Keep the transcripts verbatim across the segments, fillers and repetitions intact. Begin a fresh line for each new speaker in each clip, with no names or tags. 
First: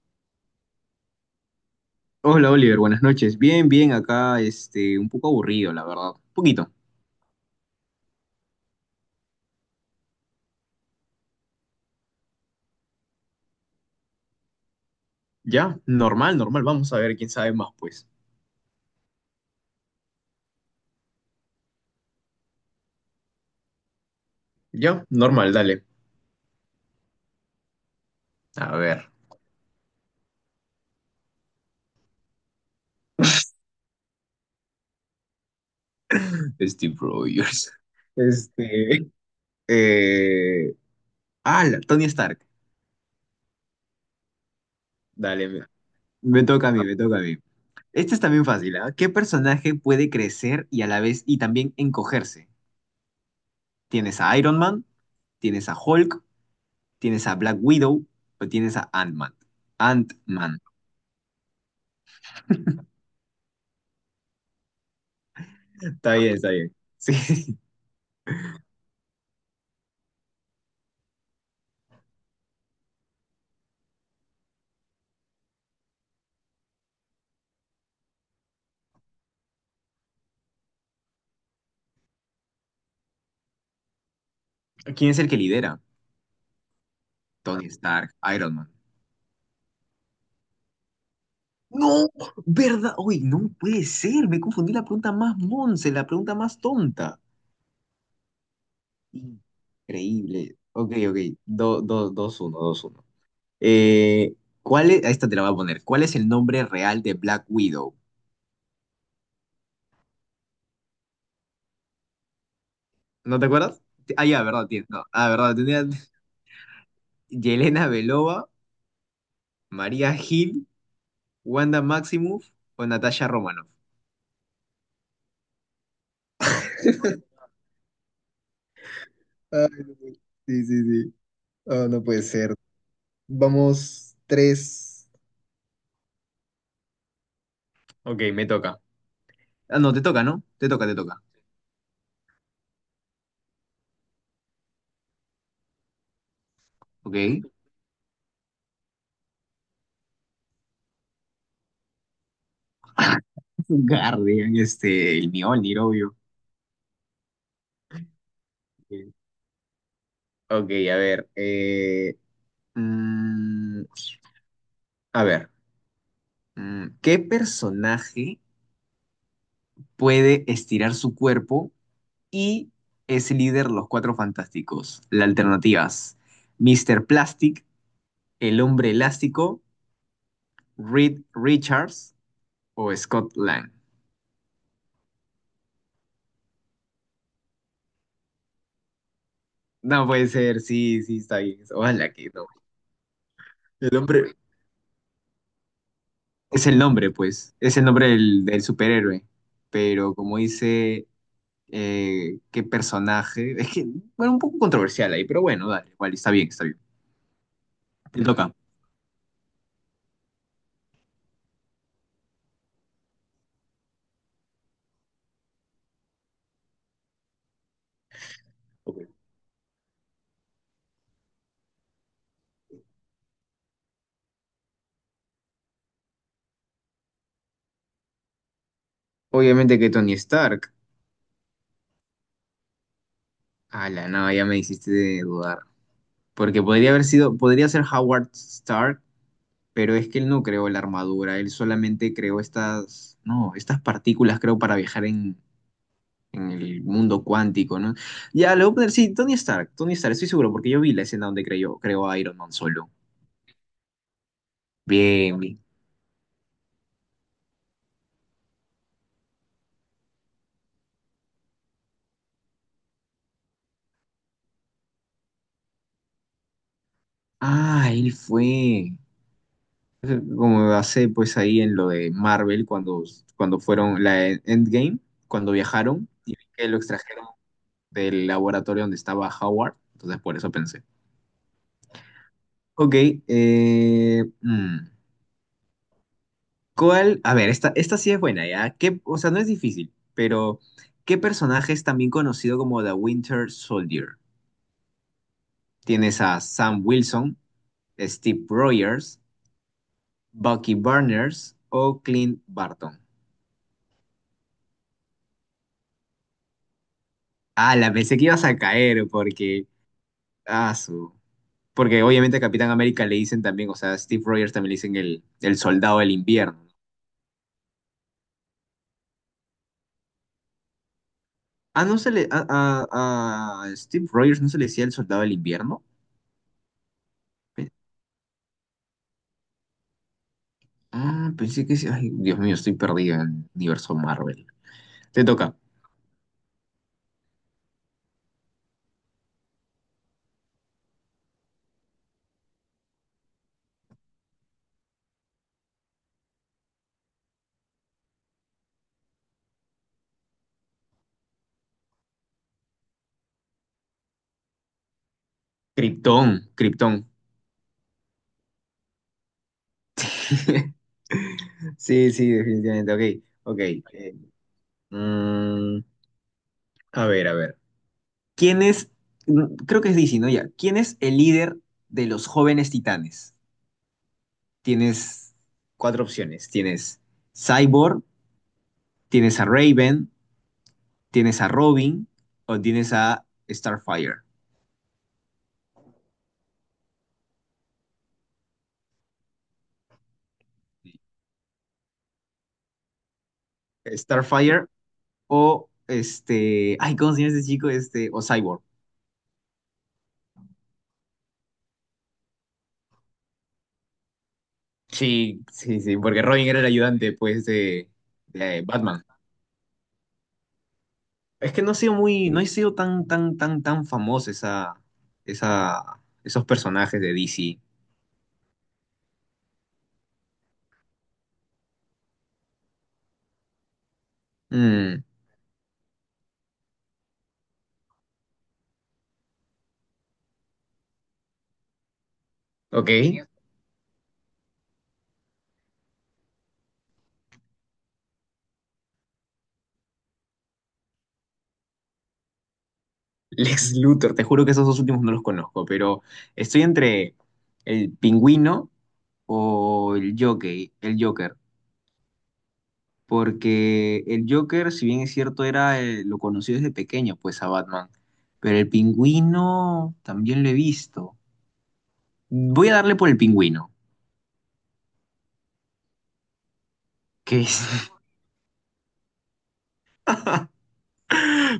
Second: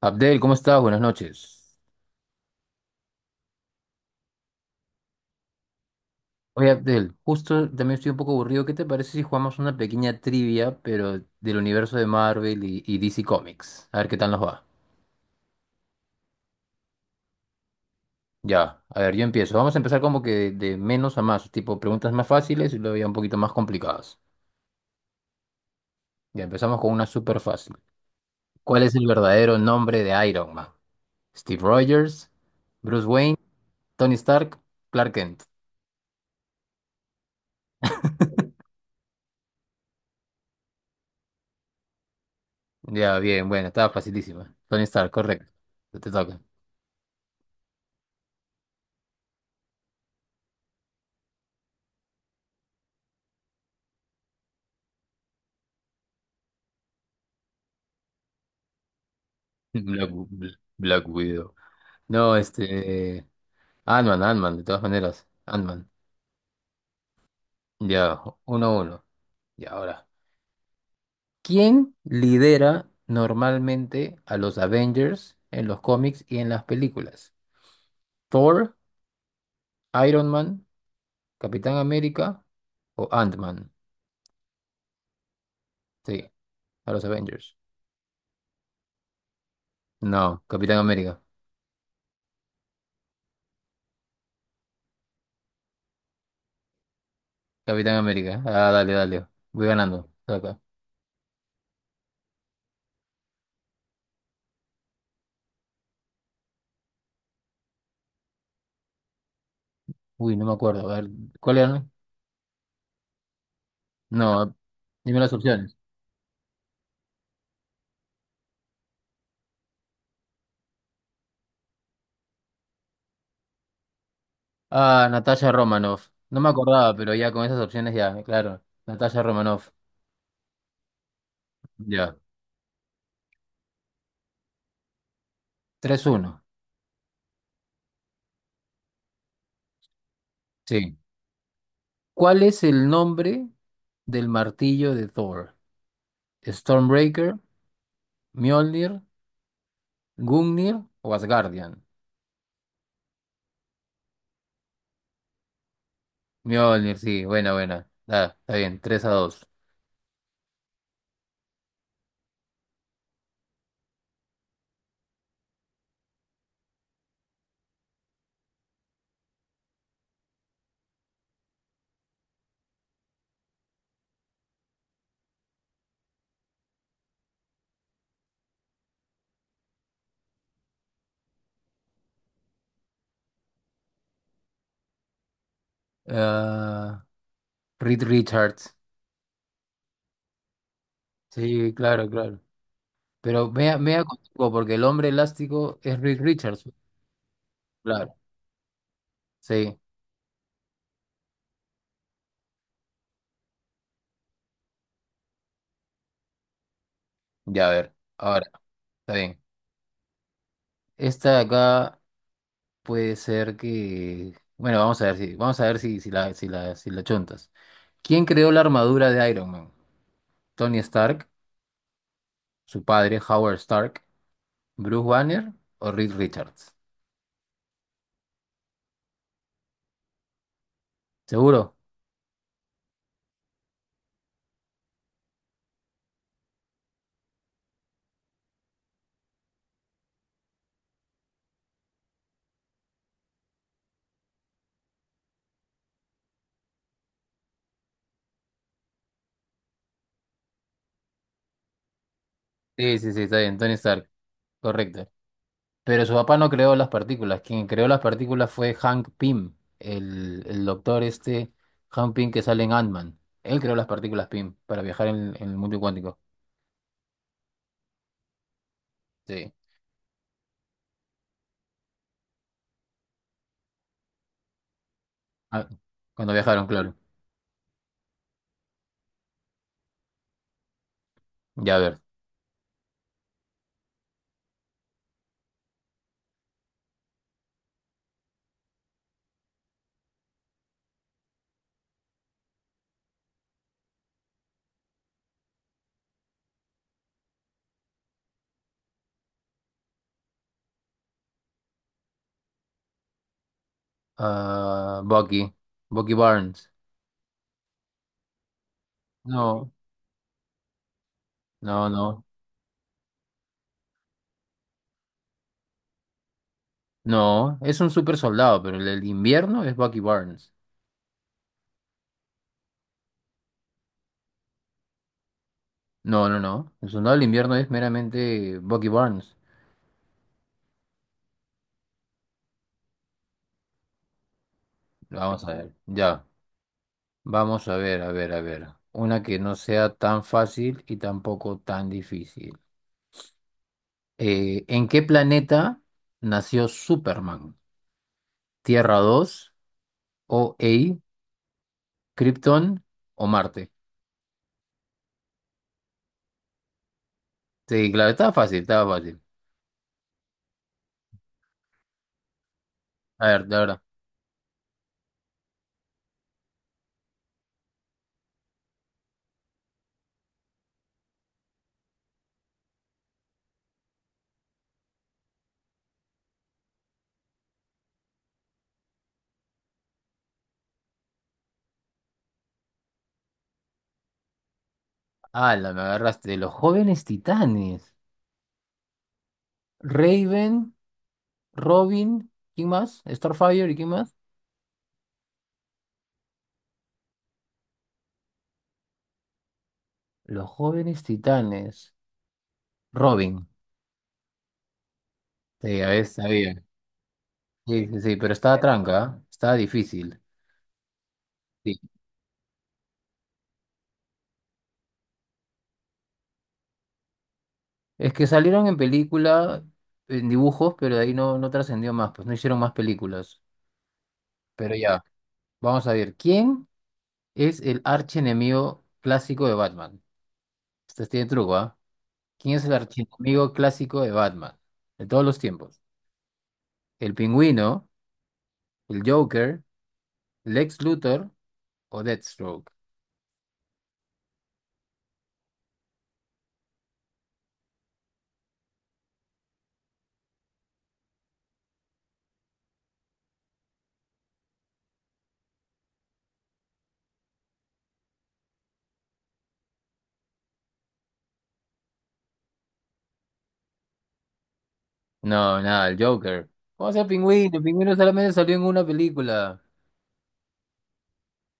Abdel, ¿cómo estás? Buenas noches.
Hola Oliver, buenas noches. Bien, bien, acá este, un poco aburrido, la verdad. Un
Oye,
poquito.
Abdel, justo también estoy un poco aburrido. ¿Qué te parece si jugamos una pequeña trivia, pero del universo de Marvel y, y D C Comics? A ver qué tal nos va.
Ya, normal, normal. Vamos a ver quién sabe más, pues.
Ya, a ver, yo empiezo. Vamos a empezar como que de, de menos a más, tipo preguntas más fáciles y luego ya un poquito más complicadas.
Ya, normal, dale.
Ya empezamos con una súper fácil.
A
¿Cuál es el
ver,
verdadero nombre de Iron Man? ¿Steve Rogers? ¿Bruce Wayne? ¿Tony Stark? ¿Clark Kent?
Steve Rogers. Este. Eh... Ah, la- Tony Stark.
Ya, bien, bueno, estaba facilísima. Tony Stark,
Dale,
correcto.
me,
Te toca.
me toca a mí, me toca a mí. Este es también fácil, ¿ah? ¿Qué personaje puede crecer y a la vez y también encogerse? ¿Tienes a Iron Man? ¿Tienes a Hulk? ¿Tienes a Black Widow? ¿O tienes a Ant-Man?
Black,
Ant-Man.
Black Widow. No, este. Ant-Man, Ant-Man, de todas maneras. Ant-Man.
Está bien, está bien. Sí.
Ya, uno a uno. Y ahora. ¿Quién lidera normalmente a los Avengers en los cómics y en las películas? ¿Thor, Iron Man, Capitán América o Ant-Man?
¿Quién es el que lidera?
Sí, a los Avengers.
Tony Stark, Iron Man.
No, Capitán América.
No, ¿verdad? Uy, no puede ser. Me confundí la pregunta más monse, la pregunta más tonta.
Capitán América. Ah, dale, dale. Voy ganando.
Increíble.
Acá.
Ok, ok. Do- do- dos uno dos uno. Eh, ¿cuál es? A Esta te la voy a poner. ¿Cuál es el nombre real de Black Widow?
Uy, no me acuerdo. A ver, ¿cuál era?
¿No te acuerdas? Ah, ya,
No,
verdad, tiene. No.
dime
Ah,
las
verdad,
opciones.
tenía. Yelena Belova, María Gil, Wanda Maximoff o Natasha Romanoff.
Ah, Natasha Romanoff. No me acordaba, pero ya con esas opciones ya, claro. Natasha
Ay,
Romanoff.
no puede- Sí, sí, sí. Oh, no
Ya.
puede ser. Vamos, tres.
tres uno.
Ok, me toca. Ah, no, te toca, ¿no? Te toca, te
Sí.
toca.
¿Cuál es el nombre del martillo de Thor?
Ok.
¿Stormbreaker, Mjolnir, Gungnir o Asgardian?
Guardian, este, el Mjolnir, obvio.
Mjolnir, sí, buena, buena. Ah, está bien, Tres a
Eh,
dos.
Ok, a ver. eh, mm, a ver. mm, ¿qué personaje puede estirar su cuerpo y es líder de los Cuatro Fantásticos? Las alternativas: míster Plastic, el hombre elástico, Reed Richards o Scott Lang.
Ah, Reed Richards.
No puede ser, sí, sí, está bien.
Sí, claro,
Ojalá que
claro.
no.
Pero me
El
me
nombre
contigo, porque el hombre elástico es Reed Richards.
es el nombre, pues. Es el nombre
Claro,
del, del superhéroe.
sí.
Pero como dice, eh, qué personaje. Es que, bueno, un poco controversial ahí, pero bueno, dale, igual, está bien, está bien.
Ya, a ver.
Te
Ahora,
toca.
está bien. Esta de acá. Puede ser que. Bueno, vamos a ver si, vamos a ver si, si la, si la, si la chuntas. ¿Quién creó la
Ok.
armadura de Iron Man? ¿Tony Stark, su padre, Howard Stark, Bruce Banner o Reed Richards?
Obviamente que Tony Stark.
¿Seguro?
Ala no, ya me hiciste de dudar. Porque podría haber sido, podría ser Howard Stark, pero es que él no creó la armadura, él solamente creó estas, no, estas partículas, creo, para viajar en, en el mundo cuántico, ¿no? Ya, le voy a poner, sí, Tony Stark, Tony Stark, estoy seguro, porque yo vi la escena donde creó, creó a Iron Man solo.
Sí, sí, sí, está bien, Tony Stark, correcto.
Bien, bien.
Pero su papá no creó las partículas. Quien creó las partículas fue Hank Pym, el, el doctor este, Hank Pym que sale en Ant-Man. Él creó las partículas Pym para viajar en, en el mundo cuántico.
Ah, él fue.
Sí.
Como hace pues ahí en lo de Marvel, cuando, cuando fueron la Endgame, cuando
Ah,
viajaron
cuando
y
viajaron,
que lo
claro.
extrajeron del laboratorio donde estaba Howard, entonces por eso pensé.
Ya a ver.
Ok, eh, mm. ¿Cuál? A ver, esta, esta sí es buena, ¿ya? ¿Qué, o sea, no es difícil, pero ¿qué personaje es también conocido como The Winter Soldier? Tienes a Sam Wilson, Steve Rogers, Bucky Barnes o Clint Barton.
Ah, Bucky. Bucky Barnes.
Ah, la pensé que ibas a caer porque...
No,
Ah, su...
no,
Porque
no.
obviamente a Capitán América le dicen también, o sea, a Steve Rogers también le dicen el, el soldado del invierno.
No, es un super soldado, pero el del invierno es Bucky Barnes.
Ah, no se le... A, a- a Steve Rogers no se le decía el soldado del invierno.
No, no, no. El soldado del invierno es meramente Bucky Barnes.
Ah, pensé que sí. Ay, Dios mío, estoy perdido en el universo Marvel. Te
Vamos a
toca.
ver. Ya. Vamos a ver, a ver, a ver. Una que no sea tan fácil y tampoco tan difícil. Eh, ¿en qué planeta nació Superman? ¿Tierra dos o OA, Krypton o Marte?
Krypton, Krypton.
Sí, claro, estaba fácil, estaba fácil.
Sí, sí, definitivamente. Ok,
A ver,
ok.
ahora.
Eh, mm, a ver, a ver. ¿Quién es? mm, Creo que es D C, ¿no? Ya. ¿Quién es el líder de los jóvenes titanes? Tienes cuatro opciones. Tienes Cyborg, tienes a Raven, tienes a Robin o tienes a Starfire.
la me agarraste. Los jóvenes titanes. Raven, Robin, ¿quién más? Starfire y ¿quién más?
Starfire o este, ay, ¿cómo se llama este chico? Este, o Cyborg.
Los jóvenes titanes. Robin.
Sí,
Sí,
sí,
a
sí,
veces
porque Robin era
sabía.
el ayudante, pues,
Sí,
de,
sí, sí, pero estaba
de
tranca,
Batman.
¿ah? Estaba difícil.
Es que no ha
Sí.
sido muy, no ha sido tan, tan, tan, tan famoso esa, esa, esos personajes de D C.
Es que salieron en película, en dibujos, pero de ahí no, no trascendió más, pues no hicieron más películas. Pero
Mm,
ya, vamos a ver. ¿Quién es el archienemigo clásico de Batman? Este tiene truco, ¿ah? ¿Quién es el
ok.
archienemigo clásico de Batman? De todos los tiempos. el pingüino, el Joker, Lex Luthor o Deathstroke.
Lex Luthor, te juro que esos dos últimos no los conozco, pero estoy entre el pingüino o el Joker, el Joker. Porque el Joker, si bien es cierto, era eh, lo conocí desde pequeño, pues a Batman, pero el pingüino también lo he visto. Voy a darle por el pingüino,
No, nada, el Joker. ¿Cómo sea
que
pingüino?
es...
El pingüino solamente salió en una película.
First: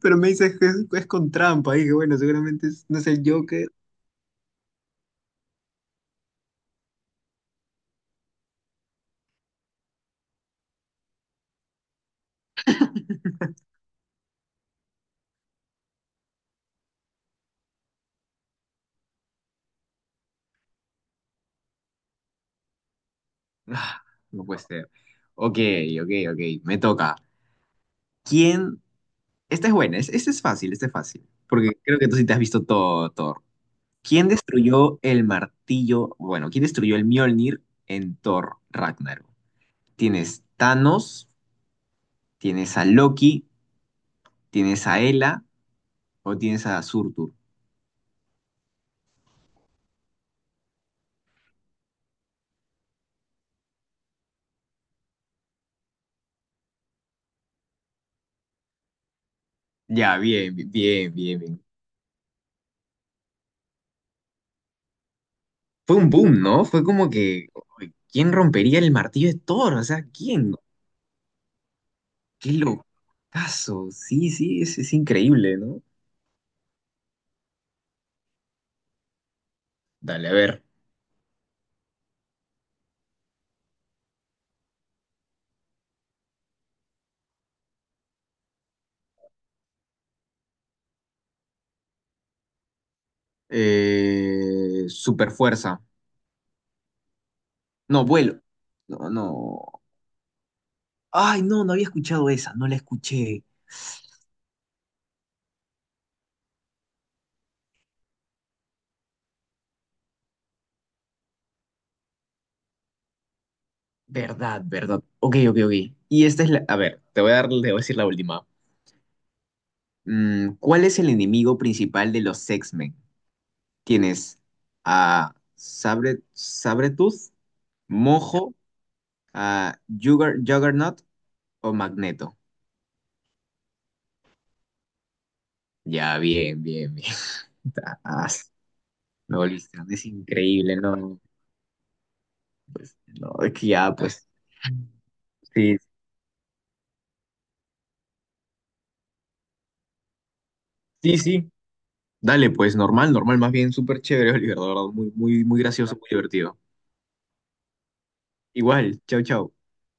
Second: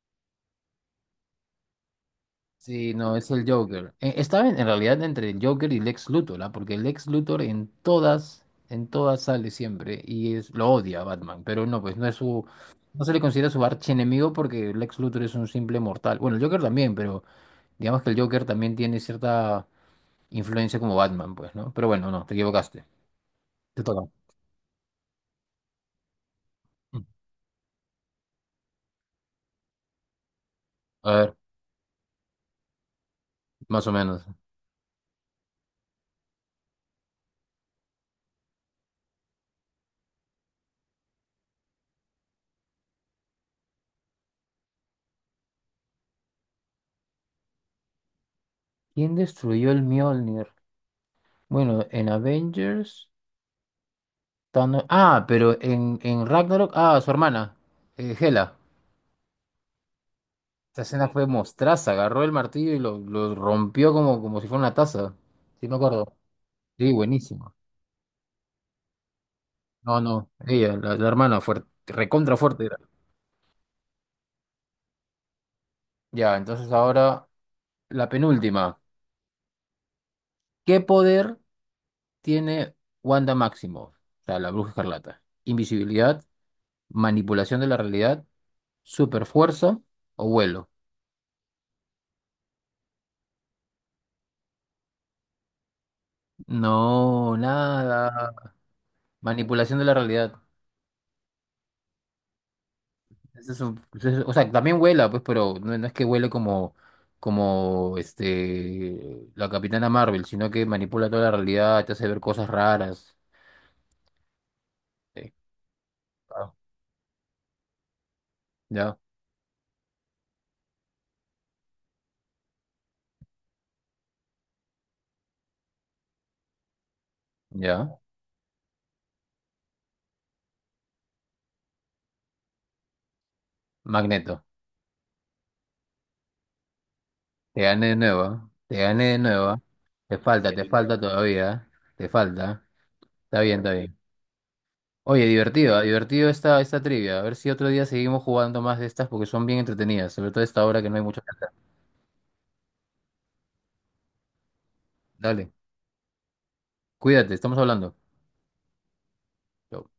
Pero me dices que es, es con trampa, y que bueno, seguramente es-
Sí,
no es
no,
el
es el
Joker.
Joker. Eh, Estaba en, en, realidad entre el Joker y Lex Luthor, ¿ah? Porque Lex Luthor en todas, en todas sale siempre y es, lo odia a Batman, pero no, pues no es su, no se le considera su archienemigo porque Lex Luthor es un simple mortal. Bueno, el Joker también, pero digamos que el Joker también tiene cierta influencia como Batman, pues, ¿no? Pero bueno, no, te equivocaste. Te
Ah,
toca.
no puede ser. Ok, ok, ok, me
Mm.
toca. ¿Quién? Esta es buena, es- esta es fácil, esta es
A
fácil,
ver,
porque creo que tú sí te has visto todo, Thor.
más o menos.
¿Quién destruyó el martillo? Bueno, ¿quién destruyó el Mjolnir en Thor Ragnarok? Tienes Thanos, tienes a Loki, tienes a Hela o tienes a Surtur.
¿Quién destruyó el Mjolnir? Bueno, en Avengers. Thanos- Ah, pero en, en Ragnarok. Ah, su hermana, eh, Hela.
Ya, bien, bi-
Esa escena
bien,
fue
bien, bien.
mostraza. Agarró el martillo y lo, lo rompió como, como si fuera una taza. Sí, me
Fue un
acuerdo.
boom, ¿no? Fue
Sí,
como que,
buenísimo.
uy, ¿quién rompería el martillo de Thor? O
No,
sea,
no.
¿quién?
Ella, la, la hermana, fuerte. Recontra
Qué
fuerte era.
locazo. Sí, sí, es, es increíble, ¿no?
Ya, entonces ahora la penúltima.
Dale, a ver.
¿Qué poder tiene Wanda Maximoff? O sea, la Bruja Escarlata. Invisibilidad, manipulación de la realidad Super fuerza o vuelo.
Eh, super fuerza.
No,
No,
nada.
vuelo. No,
Manipulación
no.
de la realidad.
Ay, no, no había escuchado esa, no la escuché.
Ese es un- ese es- O sea, también vuela, pues, pero no, no es que vuele como, como este, la Capitana Marvel, sino que manipula toda la realidad, te hace ver cosas raras.
Verdad, verdad.
Sí.
Ok, ok, ok. Y esta es
Ah,
la... A ver, te voy a dar, te voy a decir la última.
Ya,
Mm, ¿cuál es el enemigo principal de los X Men? Tienes a Sabre, Sabretooth,
ya.
Mojo, a Jugger- Juggernaut o Magneto.
Magneto.
Ya, bien, bien, bien.
Te gané de
Ah,
nuevo. Te gané de
me
nuevo.
volviste, es
Te falta, te
increíble,
falta
¿no?
todavía. Te falta.
Pues, no,
Está
es
bien,
que
está
ya,
bien.
pues.
Oye, divertido,
Sí,
ah, divertido esta, esta trivia. A ver si otro día seguimos jugando más de estas porque son bien entretenidas, sobre todo esta hora que no hay
sí,
mucho que hacer.
sí. Dale, pues, normal, normal, más bien súper chévere, Oliver, de verdad, muy, muy,
Dale,
muy gracioso, muy divertido.
cuídate, estamos hablando.
Igual, chau, chau.
Chau.